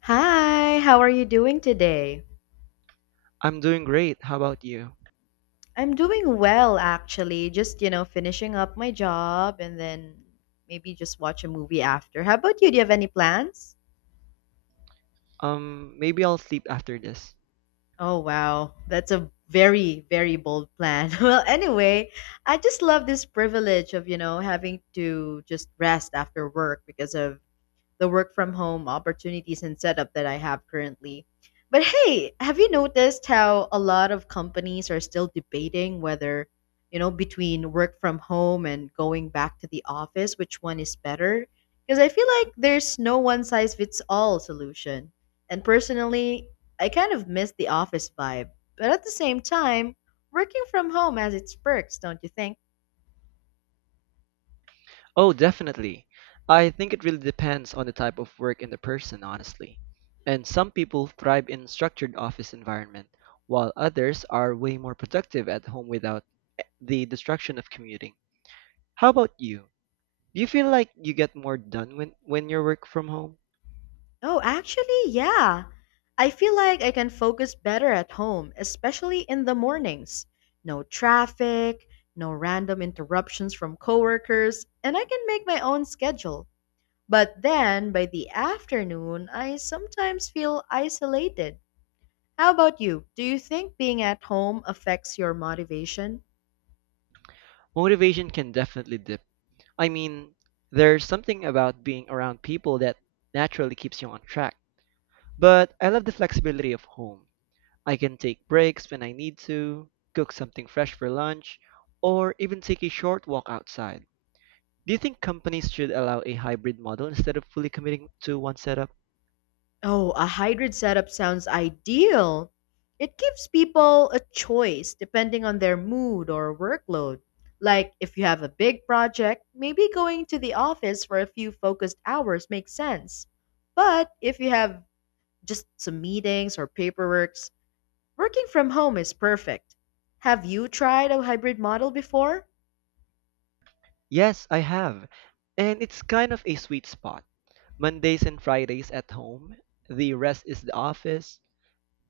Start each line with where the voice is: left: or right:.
left: Hi, how are you doing today?
right: I'm doing great. How about you?
left: I'm doing well, actually. Just finishing up my job and then maybe just watch a movie after. How about you? Do you have any plans?
right: Maybe I'll sleep after this.
left: Oh, wow. That's a very, very bold plan. Well, anyway, I just love this privilege of having to just rest after work because of the work from home opportunities and setup that I have currently. But hey, have you noticed how a lot of companies are still debating whether between work from home and going back to the office, which one is better? Because I feel like there's no one size fits all solution. And personally, I kind of miss the office vibe. But at the same time, working from home has its perks, don't you think?
right: Oh, definitely. I think it really depends on the type of work and the person, honestly. And some people thrive in structured office environment, while others are way more productive at home without the distraction of commuting. How about you? Do you feel like you get more done when you work from home?
left: Oh, actually, yeah. I feel like I can focus better at home, especially in the mornings. No traffic, no random interruptions from coworkers, and I can make my own schedule. But then by the afternoon, I sometimes feel isolated. How about you? Do you think being at home affects your motivation?
right: Motivation can definitely dip. I mean, there's something about being around people that naturally keeps you on track. But I love the flexibility of home. I can take breaks when I need to, cook something fresh for lunch, or even take a short walk outside. Do you think companies should allow a hybrid model instead of fully committing to one setup?
left: Oh, a hybrid setup sounds ideal. It gives people a choice depending on their mood or workload. Like if you have a big project, maybe going to the office for a few focused hours makes sense. But if you have just some meetings or paperwork, working from home is perfect. Have you tried a hybrid model before?
right: Yes, I have. And it's kind of a sweet spot. Mondays and Fridays at home, the rest is the office.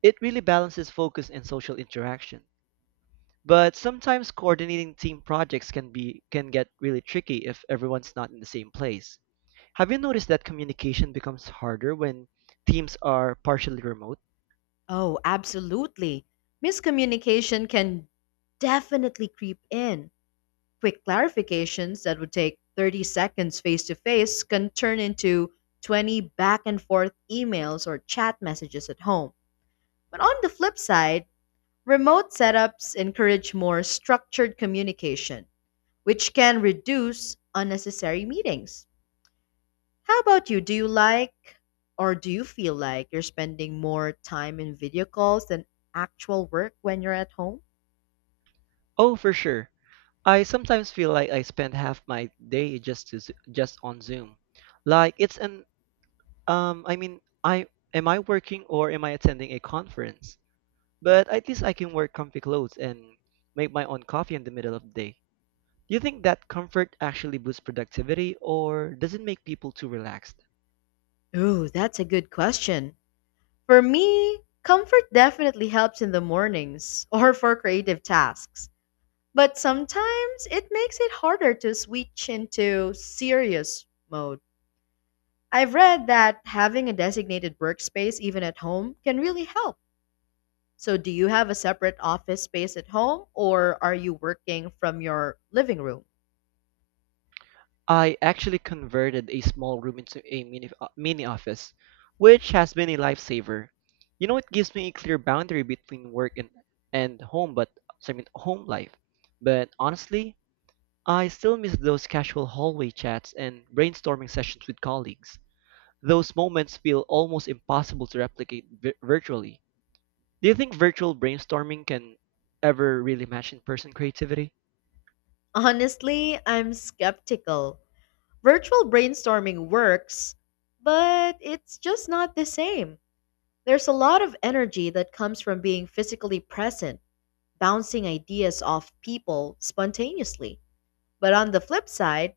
right: It really balances focus and social interaction. But sometimes coordinating team projects can get really tricky if everyone's not in the same place. Have you noticed that communication becomes harder when teams are partially remote?
left: Oh, absolutely. Miscommunication can definitely creep in. Quick clarifications that would take 30 seconds face to face can turn into 20 back and forth emails or chat messages at home. But on the flip side, remote setups encourage more structured communication, which can reduce unnecessary meetings. How about you? Do you feel like you're spending more time in video calls than actual work when you're at home?
right: Oh, for sure. I sometimes feel like I spend half my day just on Zoom. Like it's an I mean, I am I working or am I attending a conference? But at least I can wear comfy clothes and make my own coffee in the middle of the day. Do you think that comfort actually boosts productivity or does it make people too relaxed?
left: Ooh, that's a good question. For me, comfort definitely helps in the mornings or for creative tasks, but sometimes it makes it harder to switch into serious mode. I've read that having a designated workspace, even at home, can really help. So, do you have a separate office space at home or are you working from your living room?
right: I actually converted a small room into a mini office, which has been a lifesaver. You know, it gives me a clear boundary between work and home, but home life. But honestly, I still miss those casual hallway chats and brainstorming sessions with colleagues. Those moments feel almost impossible to replicate virtually. Do you think virtual brainstorming can ever really match in-person creativity?
left: Honestly, I'm skeptical. Virtual brainstorming works, but it's just not the same. There's a lot of energy that comes from being physically present, bouncing ideas off people spontaneously. But on the flip side,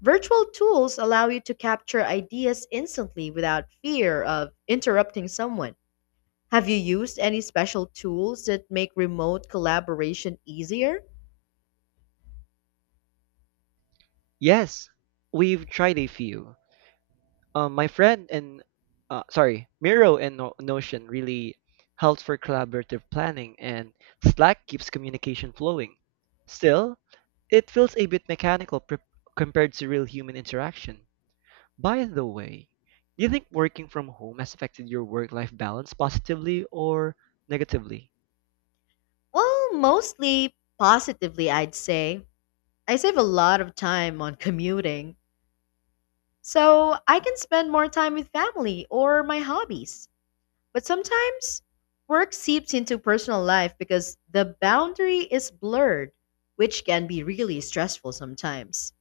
left: virtual tools allow you to capture ideas instantly without fear of interrupting someone. Have you used any special tools that make remote collaboration easier?
right: Yes, we've tried a few. My friend and sorry, Miro and Notion really helps for collaborative planning, and Slack keeps communication flowing. Still, it feels a bit compared to real human interaction. By the way, do you think working from home has affected your work-life balance positively or negatively?
left: Well, mostly positively, I'd say. I save a lot of time on commuting, so I can spend more time with family or my hobbies. But sometimes work seeps into personal life because the boundary is blurred, which can be really stressful sometimes.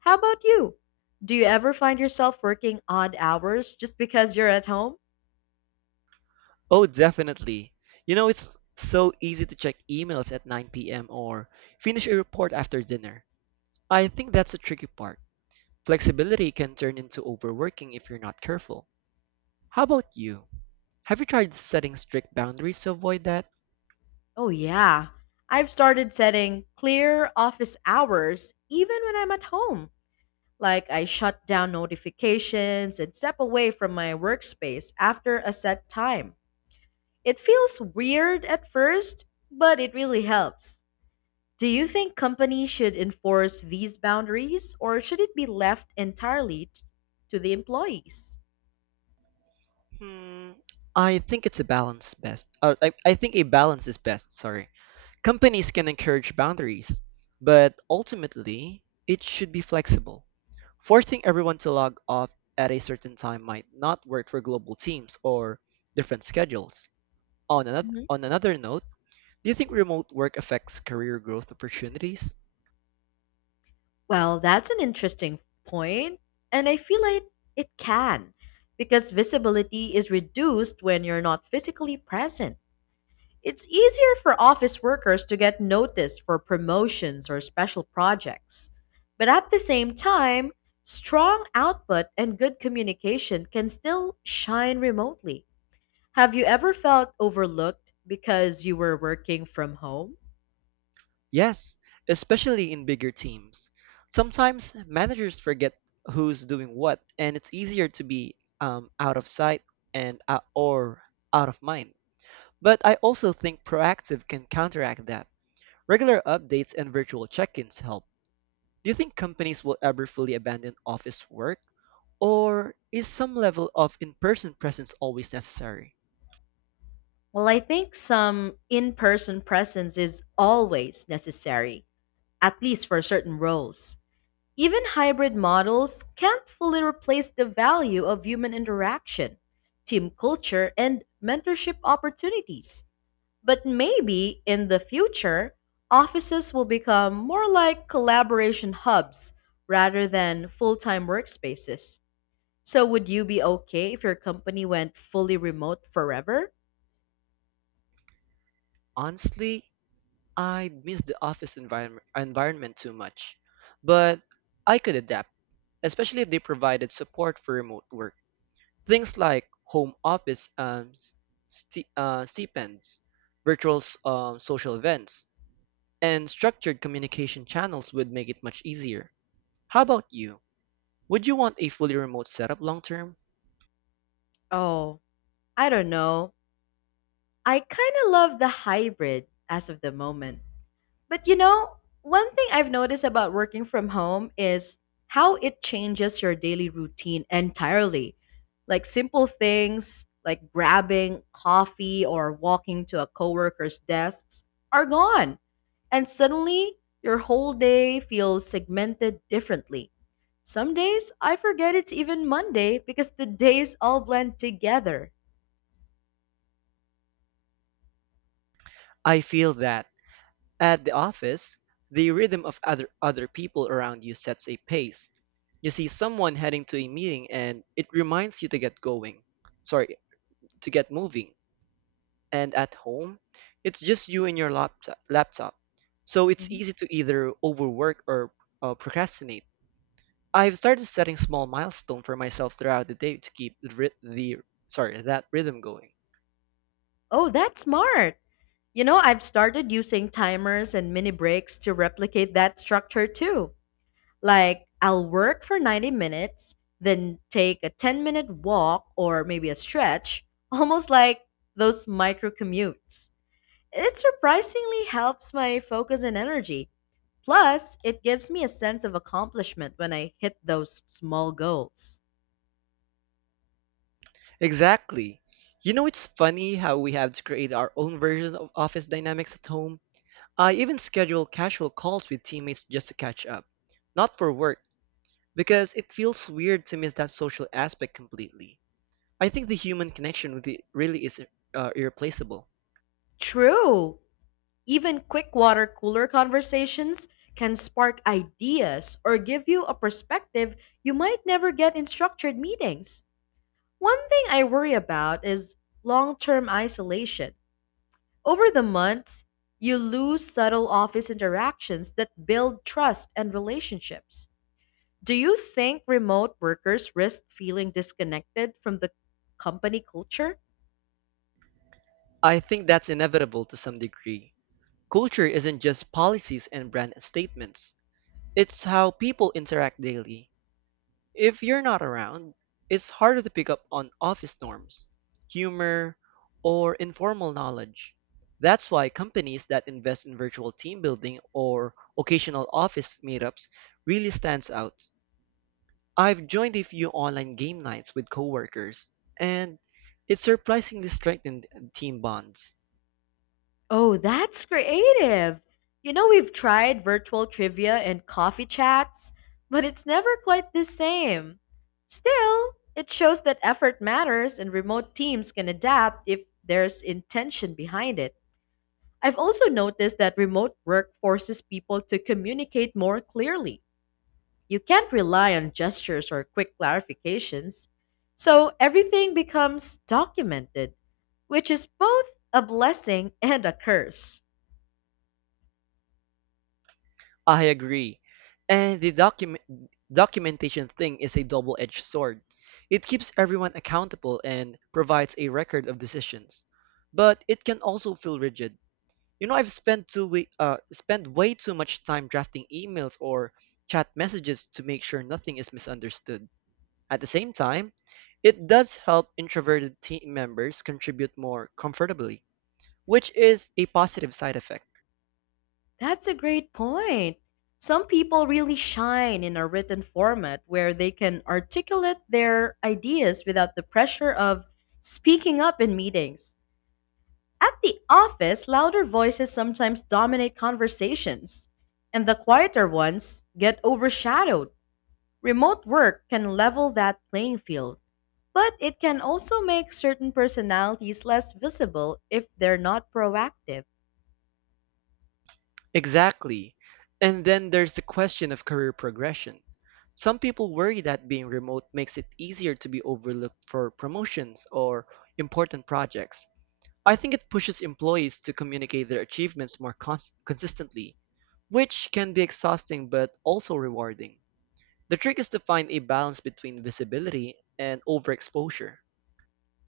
left: How about you? Do you ever find yourself working odd hours just because you're at home?
right: Oh, definitely. You know, it's so easy to check emails at 9 p.m. or finish a report after dinner. I think that's the tricky part. Flexibility can turn into overworking if you're not careful. How about you? Have you tried setting strict boundaries to avoid that?
left: Oh, yeah. I've started setting clear office hours even when I'm at home. Like, I shut down notifications and step away from my workspace after a set time. It feels weird at first, but it really helps. Do you think companies should enforce these boundaries or should it be left entirely to the employees?
right: Hmm, I think it's a balance best. I think a balance is best, sorry. Companies can encourage boundaries, but ultimately, it should be flexible. Forcing everyone to log off at a certain time might not work for global teams or different schedules. On another,
left: Mhm.
right: on another note, do you think remote work affects career growth opportunities?
left: Well, that's an interesting point, and I feel like it can because visibility is reduced when you're not physically present. It's easier for office workers to get noticed for promotions or special projects. But at the same time, strong output and good communication can still shine remotely. Have you ever felt overlooked because you were working from home?
right: Yes, especially in bigger teams. Sometimes managers forget who's doing what, and it's easier to be out of sight and or out of mind. But I also think proactive can counteract that. Regular updates and virtual check-ins help. Do you think companies will ever fully abandon office work? Or is some level of in-person presence always necessary?
left: Well, I think some in person presence is always necessary, at least for certain roles. Even hybrid models can't fully replace the value of human interaction, team culture, and mentorship opportunities. But maybe in the future, offices will become more like collaboration hubs rather than full time workspaces. So would you be okay if your company went fully remote forever?
right: Honestly, I miss the office environment too much. But I could adapt, especially if they provided support for remote work. Things like home office stipends, virtual social events, and structured communication channels would make it much easier. How about you? Would you want a fully remote setup long term?
left: Oh, I don't know. I kind of love the hybrid as of the moment. But you know, one thing I've noticed about working from home is how it changes your daily routine entirely. Like simple things like grabbing coffee or walking to a coworker's desks are gone. And suddenly, your whole day feels segmented differently. Some days, I forget it's even Monday because the days all blend together.
right: I feel that at the office, the rhythm of other people around you sets a pace. You see someone heading to a meeting and it reminds you to get going. Sorry, to get moving. And at home, it's just you and your laptop. So it's
left: Mhm.
right: easy to either overwork or procrastinate. I've started setting small milestones for myself throughout the day to keep the, ry- the sorry that rhythm going.
left: Oh, that's smart. You know, I've started using timers and mini breaks to replicate that structure too. Like, I'll work for 90 minutes, then take a 10-minute walk or maybe a stretch, almost like those micro commutes. It surprisingly helps my focus and energy. Plus, it gives me a sense of accomplishment when I hit those small goals.
right: Exactly. You know, it's funny how we have to create our own version of office dynamics at home. I even schedule casual calls with teammates just to catch up, not for work, because it feels weird to miss that social aspect completely. I think the human connection with it really is irreplaceable.
left: True. Even quick water cooler conversations can spark ideas or give you a perspective you might never get in structured meetings. One thing I worry about is long term isolation. Over the months, you lose subtle office interactions that build trust and relationships. Do you think remote workers risk feeling disconnected from the company culture?
right: I think that's inevitable to some degree. Culture isn't just policies and brand statements. It's how people interact daily. If you're not around, it's harder to pick up on office norms, humor, or informal knowledge. That's why companies that invest in virtual team building or occasional office meetups really stands out. I've joined a few online game nights with coworkers, and it surprisingly strengthened team bonds.
left: Oh, that's creative. You know, we've tried virtual trivia and coffee chats, but it's never quite the same. Still, it shows that effort matters and remote teams can adapt if there's intention behind it. I've also noticed that remote work forces people to communicate more clearly. You can't rely on gestures or quick clarifications. So everything becomes documented, which is both a blessing and a curse.
right: I agree. And the documentation thing is a double-edged sword. It keeps everyone accountable and provides a record of decisions. But it can also feel rigid. You know, I've spent way too much time drafting emails or chat messages to make sure nothing is misunderstood. At the same time, it does help introverted team members contribute more comfortably, which is a positive side effect.
left: That's a great point. Some people really shine in a written format where they can articulate their ideas without the pressure of speaking up in meetings. At the office, louder voices sometimes dominate conversations, and the quieter ones get overshadowed. Remote work can level that playing field, but it can also make certain personalities less visible if they're not proactive.
right: Exactly. And then there's the question of career progression. Some people worry that being remote makes it easier to be overlooked for promotions or important projects. I think it pushes employees to communicate their achievements more consistently, which can be exhausting but also rewarding. The trick is to find a balance between visibility and overexposure.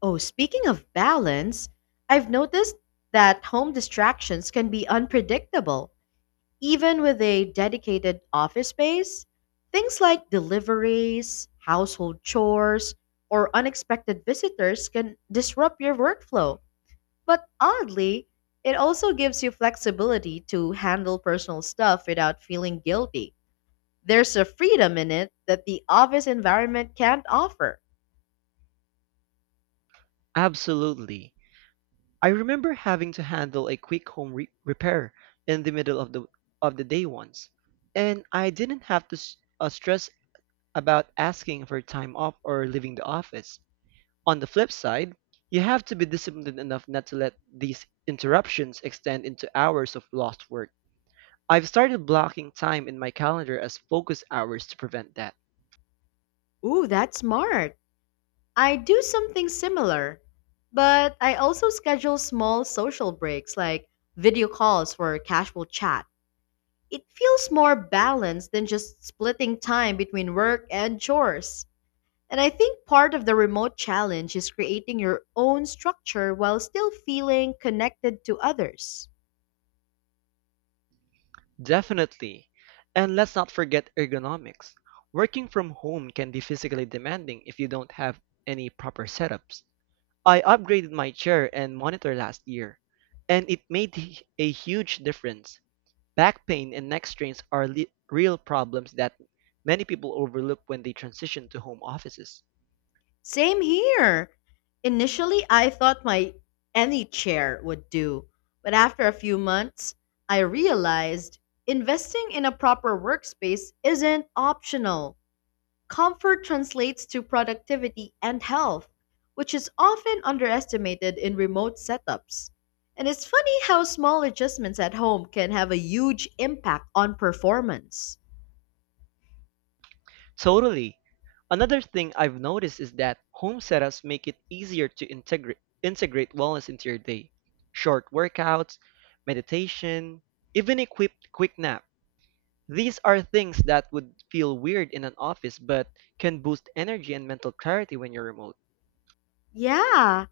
left: Oh, speaking of balance, I've noticed that home distractions can be unpredictable, even with a dedicated office space. Things like deliveries, household chores, or unexpected visitors can disrupt your workflow. But oddly, it also gives you flexibility to handle personal stuff without feeling guilty. There's a freedom in it that the office environment can't offer.
right: Absolutely. I remember having to handle a quick home repair in the middle of the day once, and I didn't have to stress about asking for time off or leaving the office. On the flip side, you have to be disciplined enough not to let these interruptions extend into hours of lost work. I've started blocking time in my calendar as focus hours to prevent that.
left: Ooh, that's smart. I do something similar, but I also schedule small social breaks like video calls for casual chat. It feels more balanced than just splitting time between work and chores. And I think part of the remote challenge is creating your own structure while still feeling connected to others.
right: Definitely. And let's not forget ergonomics. Working from home can be physically demanding if you don't have any proper setups. I upgraded my chair and monitor last year, and it a huge difference. Back pain and neck strains are real problems that many people overlook when they transition to home offices.
left: Same here. Initially, I thought my any chair would do, but after a few months, I realized investing in a proper workspace isn't optional. Comfort translates to productivity and health, which is often underestimated in remote setups. And it's funny how small adjustments at home can have a huge impact on performance.
right: Totally. Another thing I've noticed is that home setups make it easier to integrate wellness into your day. Short workouts, meditation, even a quick nap. These are things that would feel weird in an office but can boost energy and mental clarity when you're remote.
left: Yeah,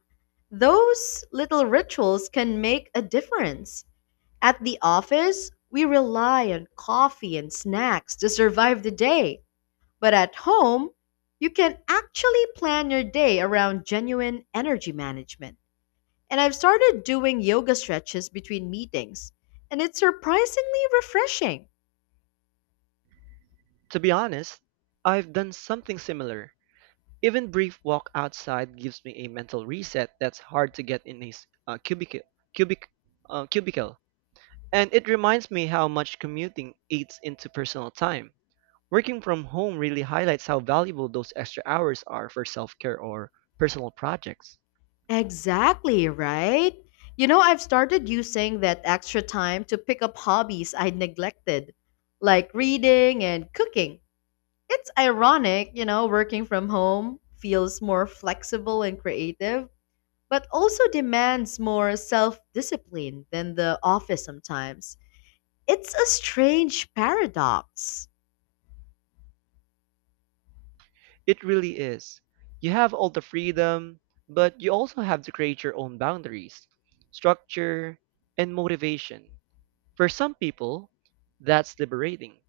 left: those little rituals can make a difference. At the office, we rely on coffee and snacks to survive the day. But at home, you can actually plan your day around genuine energy management. And I've started doing yoga stretches between meetings, and it's surprisingly refreshing.
right: To be honest, I've done something similar. Even brief walk outside gives me a mental reset that's hard to get in a cubic, cubicle. And it reminds me how much commuting eats into personal time. Working from home really highlights how valuable those extra hours are for self care or personal projects.
left: Exactly, right? You know, I've started using that extra time to pick up hobbies I neglected, like reading and cooking. It's ironic, you know, working from home feels more flexible and creative, but also demands more self discipline than the office sometimes. It's a strange paradox.
right: It really is. You have all the freedom, but you also have to create your own boundaries, structure, and motivation. For some people, that's liberating.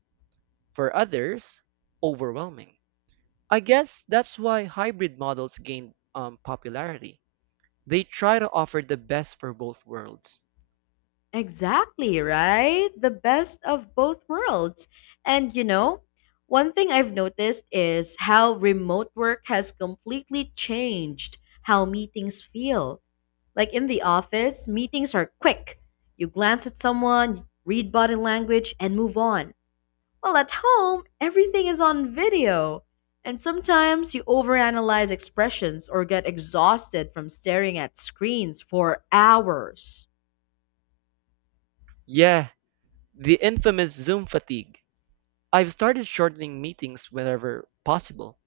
right: For others, overwhelming. I guess that's why hybrid models gained popularity. They try to offer the best for both worlds.
left: Exactly, right? The best of both worlds. And you know, one thing I've noticed is how remote work has completely changed how meetings feel. Like in the office, meetings are quick. You glance at someone, read body language, and move on. Well, at home, everything is on video. And sometimes you overanalyze expressions or get exhausted from staring at screens for hours.
right: Yeah, the infamous Zoom fatigue. I've started shortening meetings whenever possible.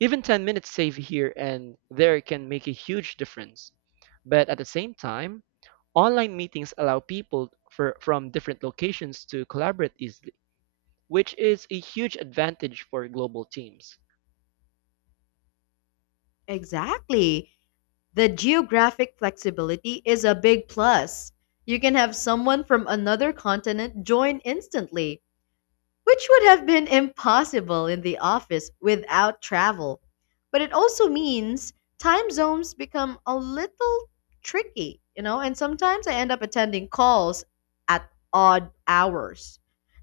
right: Even 10 minutes saved here and there can make a huge difference. But at the same time, online meetings allow from different locations to collaborate easily, which is a huge advantage for global teams.
left: Exactly. The geographic flexibility is a big plus. You can have someone from another continent join instantly, which would have been impossible in the office without travel. But it also means time zones become a little tricky, you know, and sometimes I end up attending calls at odd hours.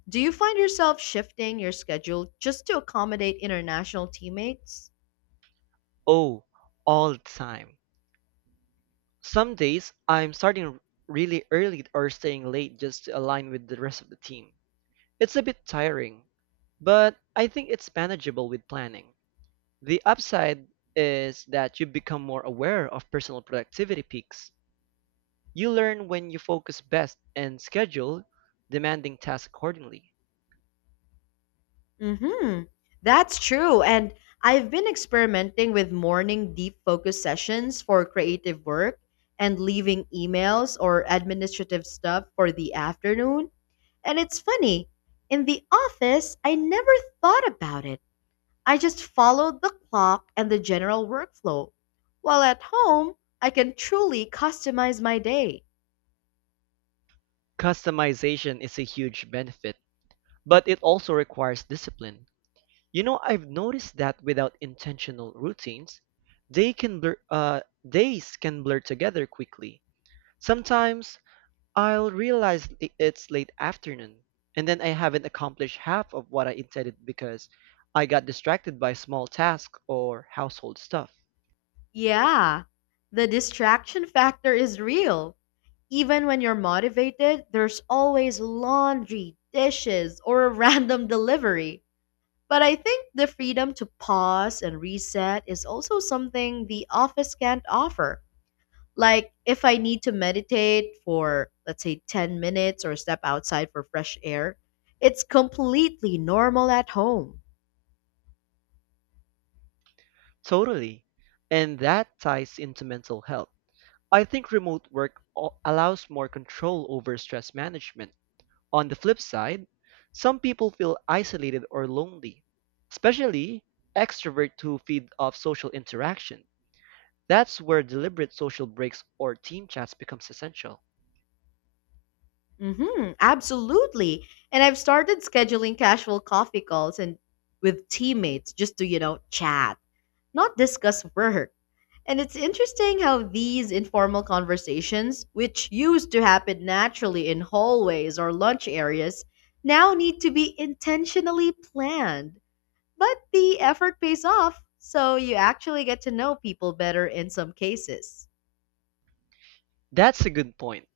left: Do you find yourself shifting your schedule just to accommodate international teammates?
right: Oh, all the time. Some days I'm starting really early or staying late just to align with the rest of the team. It's a bit tiring, but I think it's manageable with planning. The upside is that you become more aware of personal productivity peaks. You learn when you focus best and schedule demanding tasks accordingly.
left: Mm-hmm. That's true. And I've been experimenting with morning deep focus sessions for creative work and leaving emails or administrative stuff for the afternoon. And it's funny, in the office, I never thought about it. I just followed the clock and the general workflow. While at home, I can truly customize my day.
right: Customization is a huge benefit, but it also requires discipline. You know, I've noticed that without intentional routines, they can blur, uh, days can blur together quickly. Sometimes I'll realize it's late afternoon, and then I haven't accomplished half of what I intended because I got distracted by small tasks or household stuff.
left: Yeah, the distraction factor is real. Even when you're motivated, there's always laundry, dishes, or a random delivery. But I think the freedom to pause and reset is also something the office can't offer. Like, if I need to meditate for, let's say, 10 minutes or step outside for fresh air, it's completely normal at home.
right: Totally. And that ties into mental health. I think remote work allows more control over stress management. On the flip side, some people feel isolated or lonely, especially extroverts who feed off social interaction. That's where deliberate social breaks or team chats becomes essential.
left: Absolutely. And I've started scheduling casual coffee calls and with teammates just to chat, not discuss work. And it's interesting how these informal conversations, which used to happen naturally in hallways or lunch areas, now need to be intentionally planned. But the effort pays off, so you actually get to know people better in some cases.
right: That's a good point.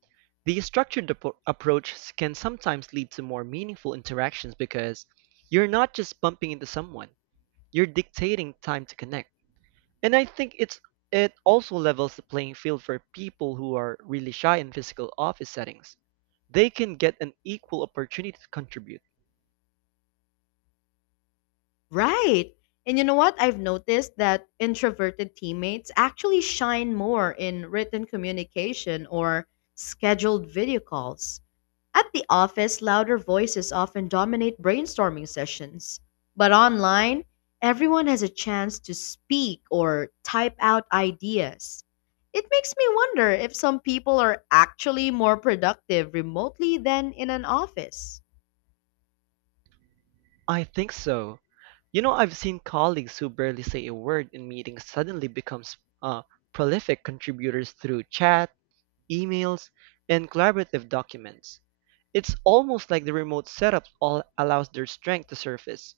right: The structured approach can sometimes lead to more meaningful interactions because you're not just bumping into someone, you're dictating time to connect. And I think it's it also levels the playing field for people who are really shy in physical office settings. They can get an equal opportunity to contribute.
left: Right. And you know what? I've noticed that introverted teammates actually shine more in written communication or scheduled video calls. At the office, louder voices often dominate brainstorming sessions. But online, everyone has a chance to speak or type out ideas. It makes me wonder if some people are actually more productive remotely than in an office.
right: I think so. You know, I've seen colleagues who barely say a word in meetings suddenly become uh, prolific contributors through chat, emails, and collaborative documents. It's almost like the remote setup all allows their strength to surface.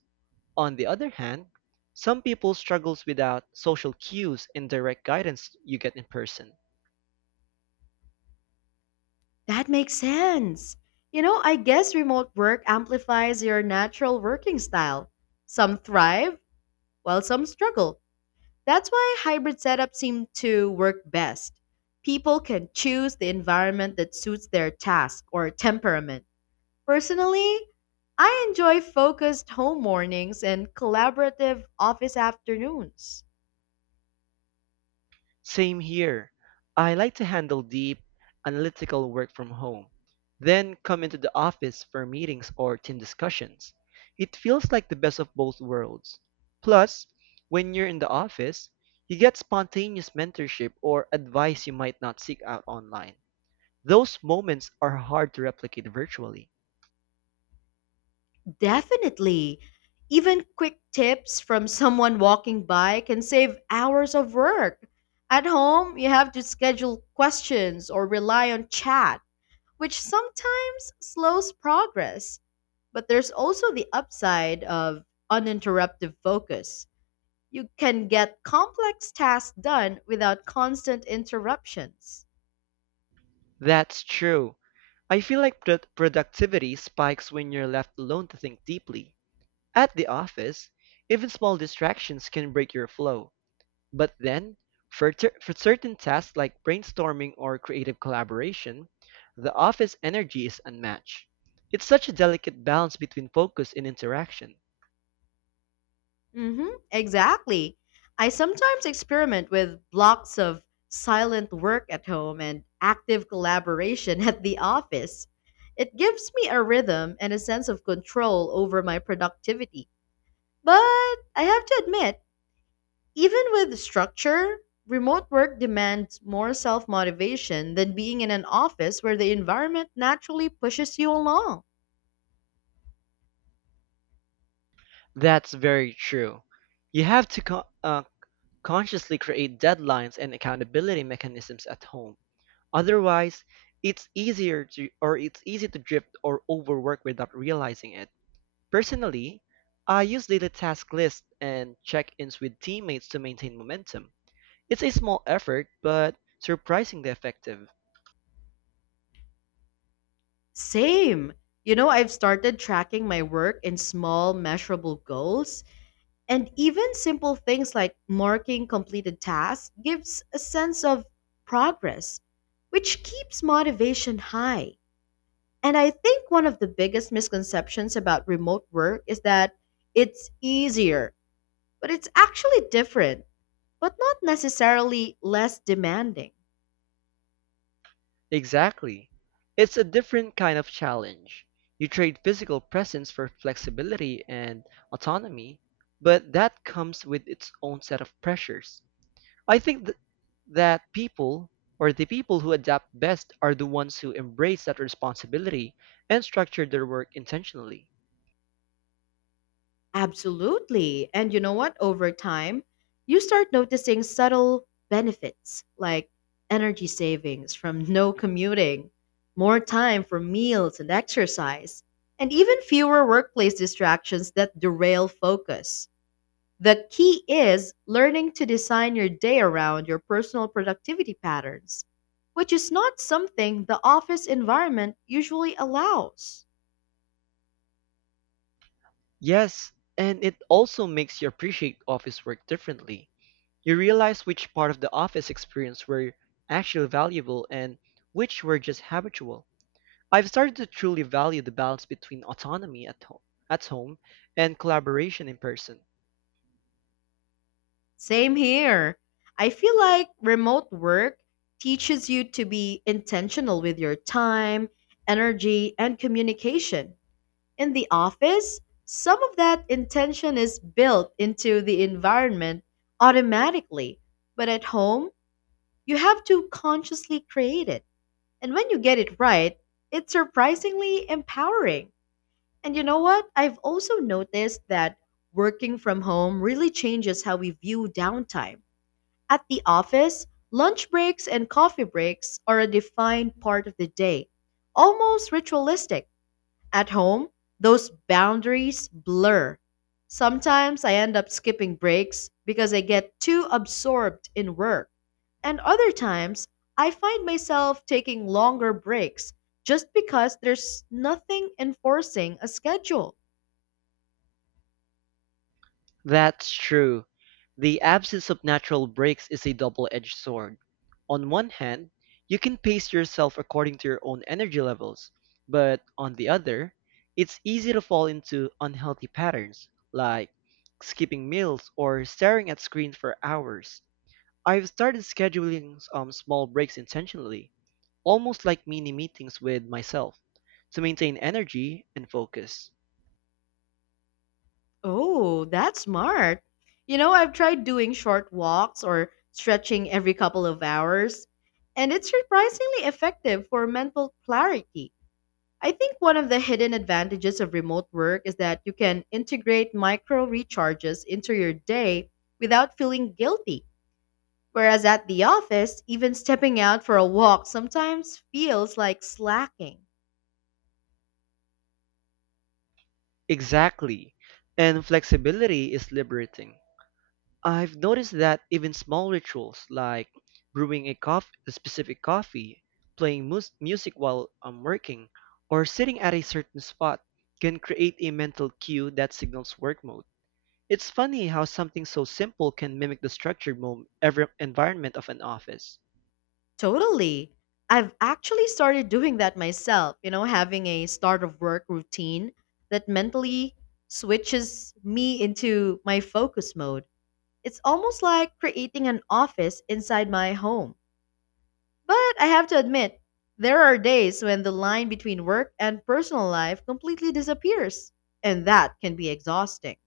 right: On the other hand, some people struggles without social cues and direct guidance you get in person.
left: That makes sense. I guess remote work amplifies your natural working style. Some thrive, while some struggle. That's why hybrid setups seem to work best. People can choose the environment that suits their task or temperament. Personally, I enjoy focused home mornings and collaborative office afternoons.
right: Same here. I like to handle deep, analytical work from home, then come into the office for meetings or team discussions. It feels like the best of both worlds. Plus, when you're in the office, you get spontaneous mentorship or advice you might not seek out online. Those moments are hard to replicate virtually.
left: Definitely. Even quick tips from someone walking by can save hours of work. At home, you have to schedule questions or rely on chat, which sometimes slows progress. But there's also the upside of uninterrupted focus. You can get complex tasks done without constant interruptions.
right: That's true. I feel like productivity spikes when you're left alone to think deeply. At the office, even small distractions can break your flow. But then, for certain tasks like brainstorming or creative collaboration, the office energy is unmatched. It's such a delicate balance between focus and interaction.
left: Mm-hmm, exactly. I sometimes experiment with blocks of silent work at home and active collaboration at the office. It gives me a rhythm and a sense of control over my productivity. But I have to admit, even with structure, remote work demands more self motivation than being in an office where the environment naturally pushes you along.
right: That's very true. You have to consciously create deadlines and accountability mechanisms at home. Otherwise, it's easy to drift or overwork without realizing it. Personally, I use daily task lists and check-ins with teammates to maintain momentum. It's a small effort, but surprisingly effective.
left: Same. I've started tracking my work in small, measurable goals. And even simple things like marking completed tasks gives a sense of progress, which keeps motivation high. And I think one of the biggest misconceptions about remote work is that it's easier, but it's actually different, but not necessarily less demanding.
right: Exactly. It's a different kind of challenge. You trade physical presence for flexibility and autonomy, but that comes with its own set of pressures. I think th- that people or the people who adapt best are the ones who embrace that responsibility and structure their work intentionally.
left: Absolutely. And you know what? Over time, you start noticing subtle benefits like energy savings from no commuting, more time for meals and exercise, and even fewer workplace distractions that derail focus. The key is learning to design your day around your personal productivity patterns, which is not something the office environment usually allows.
right: Yes, and it also makes you appreciate office work differently. You realize which part of the office experience were actually valuable and which were just habitual. I've started to truly value the balance between at home and collaboration in person.
left: Same here. I feel like remote work teaches you to be intentional with your time, energy, and communication. In the office, some of that intention is built into the environment automatically, but at home, you have to consciously create it. And when you get it right, it's surprisingly empowering. And you know what? I've also noticed that working from home really changes how we view downtime. At the office, lunch breaks and coffee breaks are a defined part of the day, almost ritualistic. At home, those boundaries blur. Sometimes I end up skipping breaks because I get too absorbed in work, and other times I find myself taking longer breaks just because there's nothing enforcing a schedule.
right: That's true. The absence of natural breaks is a double-edged sword. On one hand, you can pace yourself according to your own energy levels, but on the other, it's easy to fall into unhealthy patterns, like skipping meals or staring at screens for hours. I've started scheduling small breaks intentionally, almost like mini meetings with myself, to maintain energy and focus.
left: Oh, that's smart. I've tried doing short walks or stretching every couple of hours, and it's surprisingly effective for mental clarity. I think one of the hidden advantages of remote work is that you can integrate micro recharges into your day without feeling guilty. Whereas at the office, even stepping out for a walk sometimes feels like slacking.
right: Exactly. And flexibility is liberating. I've noticed that even small rituals like a specific coffee, playing music while I'm working, or sitting at a certain spot can create a mental cue that signals work mode. It's funny how something so simple can mimic the every environment of an office.
left: Totally. I've actually started doing that myself, having a start of work routine that mentally switches me into my focus mode. It's almost like creating an office inside my home. But I have to admit, there are days when the line between work and personal life completely disappears, and that can be exhausting.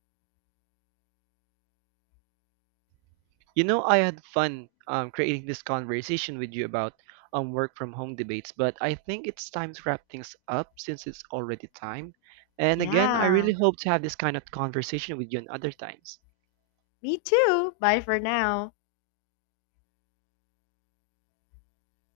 right: You know, I had fun creating this conversation with you about work from home debates, but I think it's time to wrap things up since it's already time. And again, I
left: Yeah,
right: really hope to have this kind of conversation with you on other times.
left: me too. Bye for now.